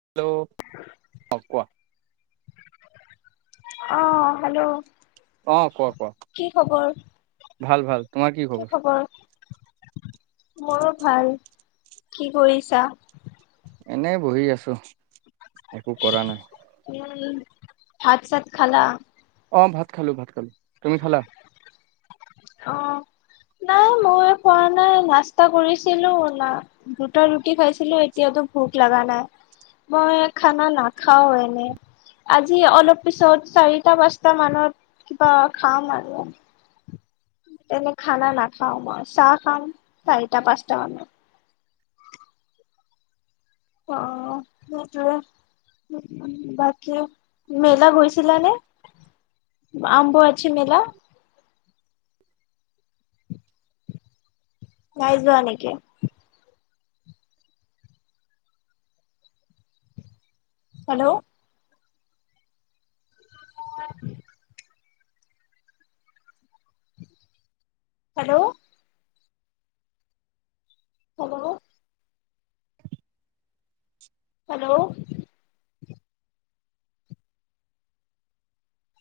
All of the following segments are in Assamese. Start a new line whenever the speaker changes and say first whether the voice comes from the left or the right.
right: হেল্ল' অ কোৱা?
left: অ হেল্ল'
right: অ কোৱা কোৱা
left: কি খবৰ?
right: ভাল ভাল তোমাৰ কি খবৰ?
left: মোৰো ভাল। কি কৰিছা?
right: এনেই বহি আছো একো কৰা নাই।
left: ভাত -চাত খালা?
right: অ ভাত খালো ভাত খালো। তুমি খালা?
left: অ নাই ময় খোৱা নাই নাস্তা কৰিছিলো না দুটা ৰুটি খাইছিলো এতিয়াতো ভোক লগা নাই মই খানা নাখাও এনে। আজি অলপ পিছত চাৰিটা -পাঁচটা মানত কিবা খাম আৰু। তেনে খানা নাখাওঁ মই চাহ খাওঁ চাৰিটা পাঁচটা মান। অ সেইটোৱে বাকি মেলা গৈছিলানে? আম্বু আছে মেলা? [unintelligible] নাই যোৱা নেকি? Hello [inaudible] hello hello hello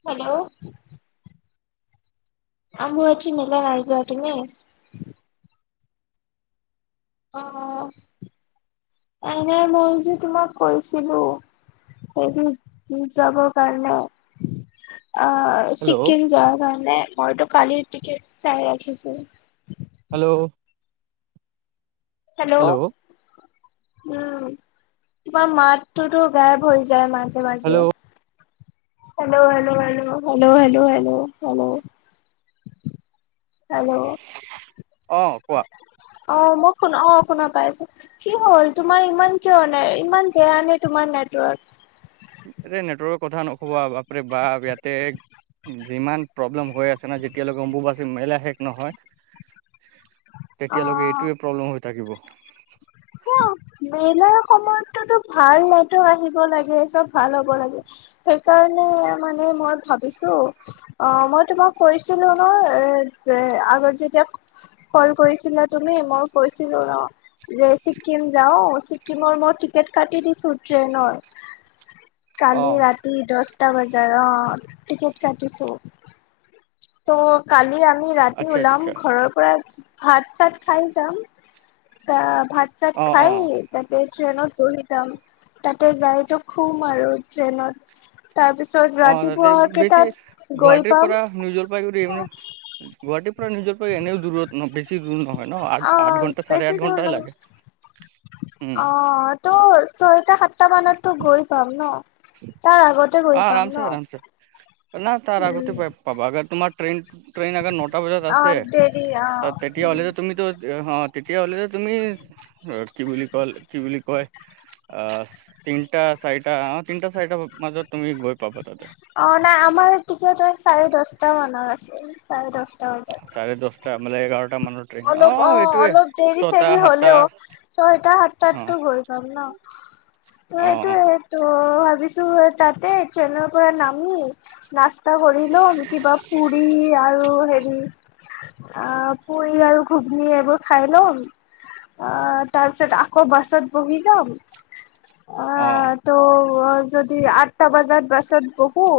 left: hello Ambubachi মেলা ৰাইজোৱা তুমি? [unintelligible] অ এনে মই যে তোমাক কৈছিলো সটো যাবৰ কাৰণে অ
right: হেল্ল'
left: ছিকি'ম যোৱাৰ কাৰণে মইতো কালিৰ টিকেট চাই ৰাখিছোঁ।
right: হেল্ল'?
left: হেল্ল' উম তোমাৰ মাতটোতো গাইপ হয় যায় মাজে মাজে।
right: Hello
left: hello hello hello hello hello hello hello hello
right: অ কোৱা।
left: অ মোক শুনা অ শুনা পাই, কি হ'ল তোমাৰ ইমান কিয় ন ইমান বেয়া নে তোমাৰ ন [inaudible]
right: নেটৱৰ্কৰ কথা নক'বা বাপৰে বাপ ইয়াতে যিমান প্ৰব্লেম হৈ আছে না যেতিয়ালৈকে অম্বুবাচী মেলা শেষ নহয়
left: [inaudible]
right: তেতিয়ালৈকে এইটোয়ে প্ৰব্লেম হৈ থাকিব।
left: ক মেলা সময়টোতো ভাল নেটৱৰ্কৰ আহিব লাগে, চব ভাল হ'ব লাগে সেইকাৰণে মানে মই ভাবিছোঁ অ মই তোমাক কৰিছিলো ন এ আগত যেতিয়া কল কৰিছিলা তুমি মই কৈছিলো ন যে ছিক্কিম যাওঁ, ছিক্কিমৰ মই টিকেট কাটি দিছোঁ ট্ৰেইনৰ
right: অ
left: কালি ৰাতি দহটা বজাৰ অ টিকেট কাটিছোঁ। ত' কালি আমি ৰাতি
right: আচ্ছা
left: ওলাম
right: আচ্ছা
left: ঘৰৰ পৰা ভাত চাত খাই যাম, ত' ভাত
right: অ
left: চাত
right: অ
left: খাই তাতে ট্ৰেইনত বহি যাম, তাতে যাইতো শুম আৰু ট্ৰেইনত তাৰ পিছত
right: অ তাতে
left: ৰাতিপুৱা কেইটাত গৈ পাম?
right: নিউজৰ পৰা‌ ঘূৰি আহিম, গুৱাহাটীৰ পৰা নিজৰ প এনেও দূৰত ন বেছি দুৰ নহয় ন? আঠ
left: অ
right: আঠ ঘণ্টা চাৰে
left: বেছি
right: আঠ
left: দূৰ
right: ঘণ্টাই
left: নহয়
right: লাগে। উম
left: অ' তো ছয়টা সাতটা মানতটো গৈ পাম ন, তাৰ আগত
right: অ' আৰামছে আৰামছে ন তাৰ আগতে
left: উম
right: পাই পাব তোমাক ট্ৰেইন, ট্ৰেইন আগাৰ নটা বজাত
left: অ
right: আছে
left: দেৰি অ
right: ত তেতিয়া হ'লেটো তুমিতো হ' তেতিয়া হ'লে তুমি কি বুলি কয়, কি বুলি কয় আ তিনিটা চাৰিটা অ তিনিটা চাৰিটা মাজত তুমি গৈ পাবা তাতে
left: অ নাই আমাৰ টিকট চাৰে দছটা মানৰ আছে চাৰে দহটা। [unintelligible]
right: ত' মানে এঘাৰ
left: অলপ অ' অলপ দেৰি
right: ছটা
left: চৰি
right: সাতটা
left: হলেও, ছয়টা সাতটা
right: অ
left: তো গৈ পাম ন।
right: অ অ
left: এইটোৱেটো। ‌ ভাবিছোঁ তাতে ট্ৰেইনৰ পৰা নামি নাছ তাৰ কৰি ল'ম কিবা পুৰি আৰু হেৰি পুৰি আৰু ঘুগনি এইবোৰ খাই ল'ম। অ' তাৰপিছত আকৌ বাছত বহিলাম আ,
right: অ অ
left: তো অ' যদি আঠটা বজাত বাছত বহোঁ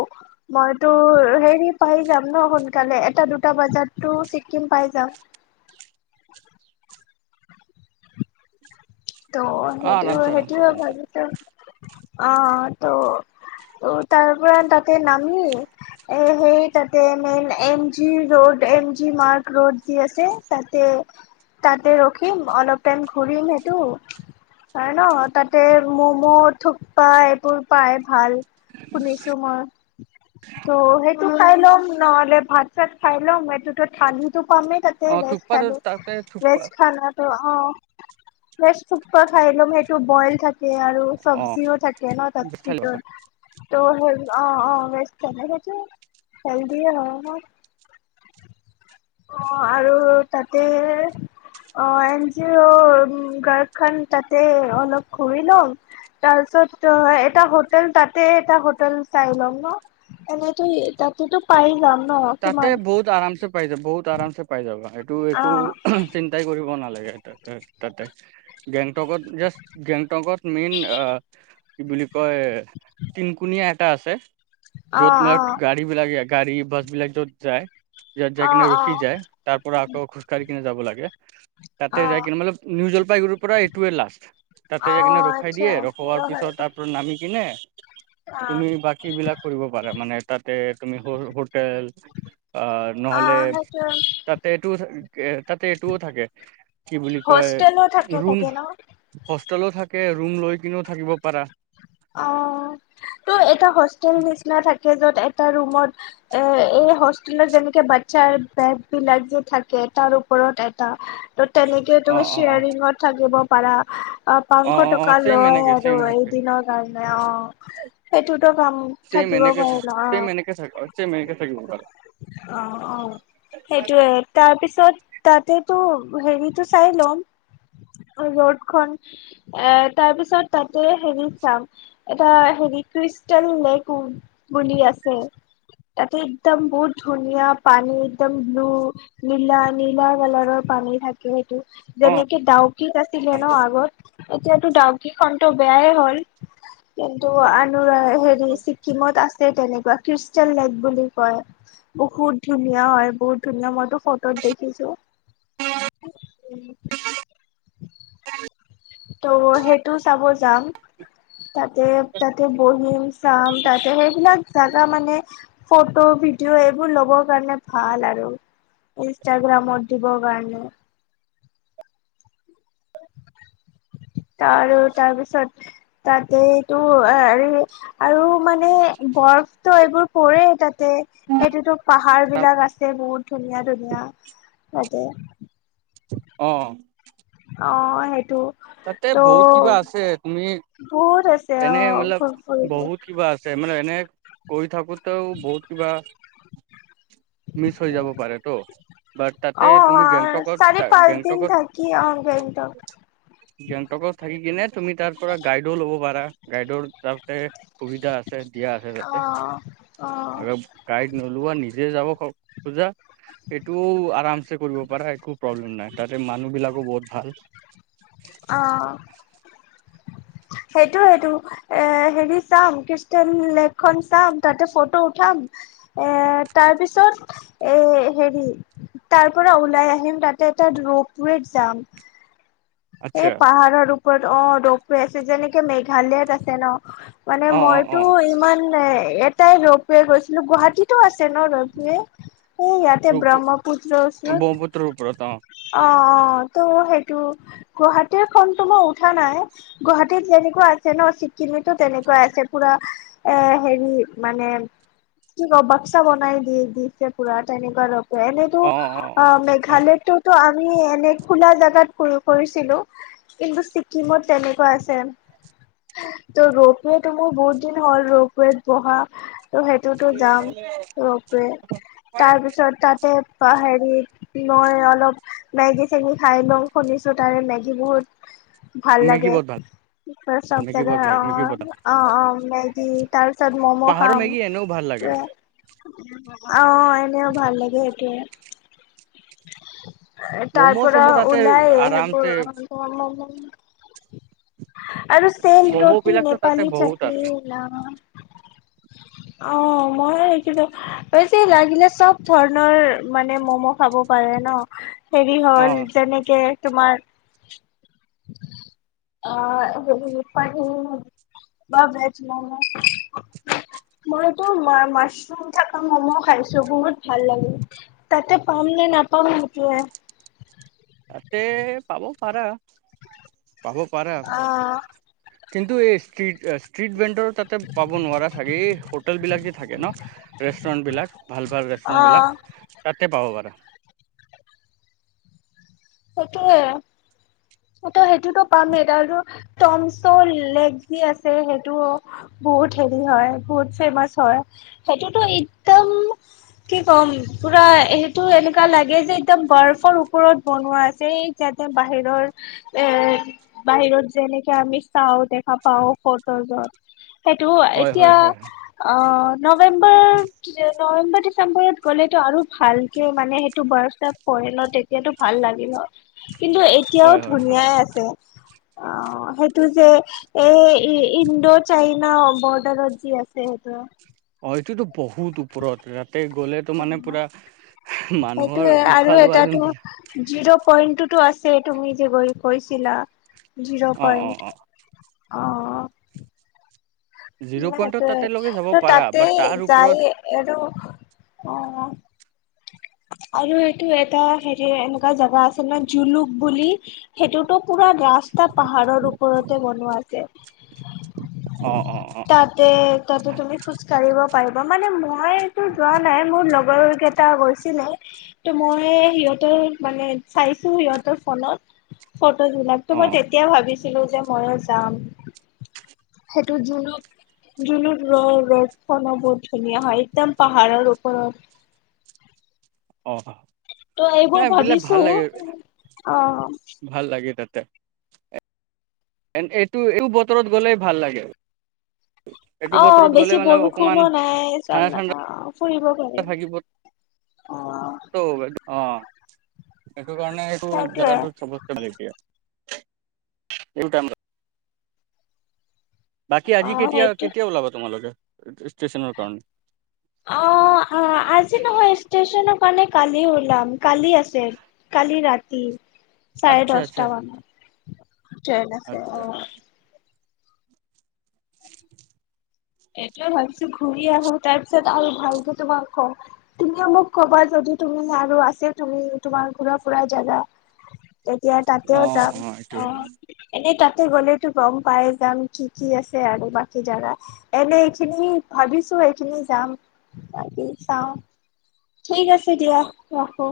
left: মইতো হেৰি পাই যাম ন, সোনকালে এটা দুটা বজাতো ছিক্কিম পাই যাম। ত' সেইটো
right: আৰামছে আৰামছে
left: সেইটোয়
right: আৰামছে
left: ভাবো অ ত ত' তাৰ পৰাৰা তাতে নামি এ সেই তাতে main M G road M G মাৰ্ক ৰোড যে আছে তাতে তাতে ৰখিম, অলপ টাইম ঘূৰিম সেইটো ত ন তাতে ম'ম' থোপ্পা এইবোৰ পাই ভাল। শুনিছোঁ মই ত' সেই খাই ল'ম, ‌ নহ'লে ভাত চাত খাই ল'ম, এইটোতো থালিটো পামেই তাতে
right: অ
left: ভেজ
right: থুকপাতো
left: থালি
right: তাতে
left: ভেজ
right: থুকপা
left: খানটো অ। ভেজ ঠুপা খাই লোম সেইটো বইল থাকে আৰু
right: অ
left: চবজিও থাকে ন তাত
right: তাতে
left: ভিতৰত ত' সে অ অ [unintelligible] হেলদিয়ে হয় ন অ আৰু তাতে অ এনি ৰো অ গাৰখন তাতে অলপ ঘূৰি লম তাৰপিছত এটা হোটেল তাতে এটা হোটেল চাই ল'ম ন। এনেতো তাতেতো পাই যাম। ন'
right: তাতে
left: কিমান
right: বহুত আৰামছে পাই যাব বহুত আৰামছে পাই যাবা এইটো একো
left: অ',
right: চিন্তাই কৰিব কৰিব নালাগে তাতে তাতে গেংটকত য়াচ গেংটকত মেইন আ কি বুলি কয় টিনকুণীয়া এটা আছে। য'ত
left: অ',
right: মানে
left: অ'।
right: গাড়ী বিলাক গাড়ী বাছ বিলাক যত যায় যত যাই
left: অ',
right: কিনে ৰখি
left: অ',
right: যায় তাৰ পৰা আকৌ খোজকাঢ়ি কিনে যাব লাগে তাতে
left: অ',
right: যাই
left: অ',
right: কিনে মলোক নিউজ জলপাইগুৰিৰ পৰা এইটোৱে লাষ্ট তাতে যাই কিনে ৰখাই
left: আচ্ছা
right: দিয়ে ৰখোৱাৰ পিছত তাত তোৰ নামি কিনে তুমি বাকী বিলাক কৰিব পাৰা মানে তাতে তুমি সৰ হোটেল আহ নহ'লে
left: অ', সেইটোৱে
right: তাতে এইটোও থাকে তাতে এইটোও থাকে কি বুলি কয়
left: হোষ্টেলো থাকে
right: ৰুম।
left: চাগে ন'?
right: হোষ্টেলো থাকে ৰুম লৈ কিনেয়ো থাকিব পাৰা।
left: অ তো এটা হোষ্টেল নিচনা থাকে জত এটা ৰুমত এ এই হোষ্টেলত যেনেকে বাচ্ছাৰ বেড বিলাক যে থাকে। টাৰ ওপৰত এটা ত তেনেকে
right: অ
left: তুমি
right: অ অ
left: শ্বেয়াৰিঙত থাকিব পাৰা। অ পাচশ
right: অ অ
left: টকা
right: ছেম
left: লয়
right: এনেকে
left: আৰু
right: ছেম এনেকে
left: এদিনৰ কাৰণে অ। সেইটোতো কাম
right: ছেম
left: থাকিব
right: এনেকে
left: পাৰে
right: থাক
left: ন
right: ছেম এনেকে থাক ছেম
left: অ।
right: এনেকে থাকিব পাৰা
left: অ অ সেইটোয়ে তাৰপিছত তাতেতো হেৰিতো চাই লম। ৰ'দ খন এ তাৰ পিছত তাতে হেৰি চাম এটা হেৰি ক্ৰিষ্টেল লেক বুলি আছে তাতে একদম বহুত ধুনীয়া পানী একদম ব্লু নীলা নীলা কালাৰৰ পানী থাকে সেইটো।
right: অ
left: যেনেকে ডাউকিত আছিলে ন আগত এতিয়াতো ডাউকি খন টো বেয়াই হ'ল কিন্তু আন হেৰি ছিকিমত আছে। তেনেকুৱা ক্ৰিষ্টেল লেক বুলি কয়। বহুত ধুনীয়া হয় বহুত ধুনীয়া মইতো ফটোত দেখিছো। উম।
right: [unintelligible]
left: সেইটো চাব যাম তাতে তাতে বহিম চাম তাতে হৈই বিলাক জাগা মানে ফটো ভিডিঅ এইবোৰ ল'বৰ কাৰণে ভাল আৰু। ইনষ্টাগ্ৰাম দিব কাৰণে। আৰু তাৰপিছত তাতেটো হেৰি আৰু মানে বৰফ তো এইবোৰ পৰে তাত সেইটোতো পাহাৰ বিলাক আছে বহুত ধুনীয়া ধুনীয়া। তে।
right: অহ।
left: অ সেইটো।
right: তাতে
left: ত'
right: বহুত কিবা আছে তুমি।
left: বহুত আছে অ
right: এনে মলপ
left: ফুৰিব
right: বহুত কিবা আছে। তাৰ মানে এনে গৈ থাকোতেও বহুত কিবা মিছ হৈ যাব পাৰে টো।
left: অ চাৰে পাঁচ
right: গেংটকত
left: দিন থাকি অ গেঙটক
right: গেঙটকট থাকি কিনে তুমি তাৰ পৰা গাইডও ল'ব পাৰা গাইডৰ তাতে সুবিধা আছে। সুবিধা আছে
left: অ অ
right: তাতে গাইড নোলোৱা নিজে জা খজা সটোও আৰাম চ কৰিব পাৰা একো প্ৰব্লেম নাই তাতে মানুহ বিলাকো বহুত। ভাল।
left: অহ। সেইটো সেইটো এ হেৰি চাম ক্ৰষ্টান লেকখনন চাম তাতে ফটো উঠাম। এ তাৰ পিছত এ হেৰি। তাৰ পৰা ওলাই আহিম তাতে এটা ৰৌপৰেত যাম। এই
right: আচ্ছা
left: পাহাৰৰ ওপৰত অ' ৰ ৰৈ আছে। যেনেকে মেঘালয়ত আছে ন। মানে
right: অ অ অ
left: মইতো ইমান এ ইয়াত। তাই ৰপে গৈছিলো। গুৱাহাটীতো আছে ন ৰৌপে। এই ইয়াতে
right: ৰূপ
left: ব্ৰহ্মপুত্ৰ ওচৰত।
right: ব্ৰহ্মপুত্ৰৰ ওপৰত অ
left: অ' অ'। ত সেইটো গুৱাহাটীৰ খনতো মই উঠা নাই। গুৱাহাটীত যেনেকুৱা আছে ন চিকি। তেনেকুৱা আছে পুৰা এ হেৰি মানে। কি ৰ বাক্সা বনাই দিয়ে দিছে পুৰা তেনেকুৱা ৰ। এনেইতো অ' মেঘালয়ততো। আমি এনে খোলা জেগাত ক কৰিছিলো। কিন্তু ছিকিমত তেনেকুৱা আছে। ত' ৰোপৱেটো মোৰ বহুত দিন হ'ল। ৰোপৱেত বহা ত সেইটোতো যাম ৰোপৱে তাৰপিছত তাতে। হেৰিত মই অলপ মেগী চেগী খাই ল শুনিছো তাৰে মেগী বহুত ভাল
right: মেগী
left: লাগে।
right: বহুত ভাল
left: প
right: মেগী
left: জাগ
right: বহুত ভাল মেগী
left: অ'
right: বহুত ভাল
left: অ' অ' মেগি তাৰছ মমো
right: পাহাৰৰ
left: খাম।
right: মেগী এনেও ভাল লাগে।
left: অ' এনেও ভাল লাগে সেইটোৱে। তাৰ
right: ম'ম'
left: পৰা
right: চম' তাতে
left: ওলাই সেইবোৰ।
right: আৰামছে
left: আৰু চেল
right: ম'ম'
left: ৰুটি
right: বিলাকতো তাতে
left: নেপালী
right: বহুত
left: চাটনি।
right: আছে
left: অ' মই সখিলো এই যে লাগিলে চব ধৰণৰ মানে মম' খাব। পাৰে ন হেৰি
right: অ
left: হ'ল যেনেকে তোমাৰ। অ' হেৰি ব ভেজ মম মইতো মাছৰুম থকা মম' খাইছো। বহুত ভাল লাগে তাতে পাম নে? নাপাম সেইটোৱে।
right: তাতে পাব পাৰা পাব পাৰা।
left: আহ
right: কিন্তু এই ষ্ট্ৰিট। ষ্ট্ৰিট বেণ্ডৰ তাতে পাব নোৱাৰা চাগেই। হোটেলবিলাক যে থাকে ন ৰেষ্টুৰেণ্টবিলাক ভাল।
left: আহ
right: ৰেষ্টুৰেণ্টবিলাক তাতে পাব পাৰা।
left: সেইটোৱে ত' সেইটোতো পামেই তাৰো টমচৰ লেগ যি আছে সেইটো। বহুত হেৰি হয় বহুত ফেমাচ হয় সেইটোতো একদম কি ক'ম। পুৰা সেইটো এনেকুৱা লাগে যে একদম বৰফৰ ওপৰত বনোৱা আছে যাতে বাহিৰৰ এ বাহিৰত যেনেকে আমি চাওঁতে। পাপাও ফটৰ জত। সেইটো
right: হয় হয়
left: এতিয়া
right: হয়
left: নৱেম্বৰ নৱেম্বৰ ডিচেম্বৰত গ'লেতো আৰু ভালকে মানে সেইটো বৰফ চৰফ পৰে ন তেতিয়াটো। ভাল লাগিল কিন্তু এতিয়াও
right: হয় হয় হয়
left: ধুনীয়াই আছে। অ' সেইটো যে এই ইণ্ডো চাইনা বৰ্ডাৰত যি আছে সেইটো।
right: অ' এইটোতো বহুত ওপৰত। তাতে গ'লে তো মানে পুৰা মানুহৰ
left: সেইটোয়ে আৰু
right: উশাহ লোৱা যোন
left: এটাতো
right: বিলাক।
left: জিৰ' পইণ্টটোতো আছে তুমি যেগ কৈছিলা জিৰ'
right: অ অ অ
left: পইণ্ট। অ'
right: জিৰ' পইণ্টত
left: সেইটোয়ে
right: তাতেলৈকে যাব
left: ত
right: পাৰা বাট
left: তাতেই
right: তাৰ
left: যাই
right: ওপৰত
left: আৰু। অ আৰু এইটো এটা হেৰি এনেকুৱা জেগা আছে ন জুলুক বুলি সেইটোতো পুৰা। ৰাস্তা পাহাৰৰ ওপৰতে বনোৱা আছে
right: অ অ অ
left: তাতে কটো তুমি খোজ কঢ়িব পাৰিবা মানে মইটো যোৱা নাই মোৰ লগৰ কেইটা গৈছে। ত' মই সিহঁতৰ মানে চাইছো সিহঁতৰ ফলত ফটোজবলাক তো
right: অ
left: মই তেতিয়া ভাবিছিলো যে ময়ো যাম সেইটোত জুলু্। জুলুৰ ৰ ৰ'দখনো বহুত ধুনীয়া হয় একদম পাহাৰৰ ওপৰত। [unintelligible]
right: অ
left: ত' এইবোৰ
right: নাই বিলাক
left: ভাবিছো
right: ভাল লাগে
left: অ
right: ভাল লাগে তাতে। এ এইটো এইটো বতৰত গ'লেই ভাল লাগে।
left: অ
right: এইটো বতৰত
left: বেছি
right: গ'লে মানে
left: বৰষুণো
right: অকমান
left: নাই চব
right: ঠাণ্ডা ঠাণ্ডা।
left: ফুৰিব পাৰিম
right: থাকিব
left: অ
right: বাইদউ অ। সেইটো কাৰণে এই জেগা
left: সেইটোয়ে
right: ছবতকে এইম। বাকী
left: অ
right: আজি কেতিয়া
left: সেইটো
right: কেতিয়া ওলাবা তোমালোকে ষ্টেচনৰ কাৰণে।
left: অ অ। আজি নহয় ষ্টেশচনৰ কাৰণে কালি ওলাম কালি আছে কালি ৰাতি। চাৰে
right: আচ্ছা আচ্ছা
left: দহটা মানত। তেন আছে অ।
right: আচ্ছা
left: এইটয়ে ভাবিছো ঘুৰি আহো তাৰ পিছত আৰু ভালকে তোমাক ক তুমিও মোক কবা যদি। তুমি আৰু আছে তুমি তোমাৰ ঘুৰা ফুৰাৰ জাগা। তেতিয়া
right: অ
left: তাতেও যাম
right: এইটোৱে
left: অ এনেই তাত। গলে গম পাই যাম কি কি আছে আৰু বাকী জেগা। এনে এইখিনি ভাবিছো এইখিনি যাম বাকী চাওঁ। ঠিক আছে দিয়া ৰাখো।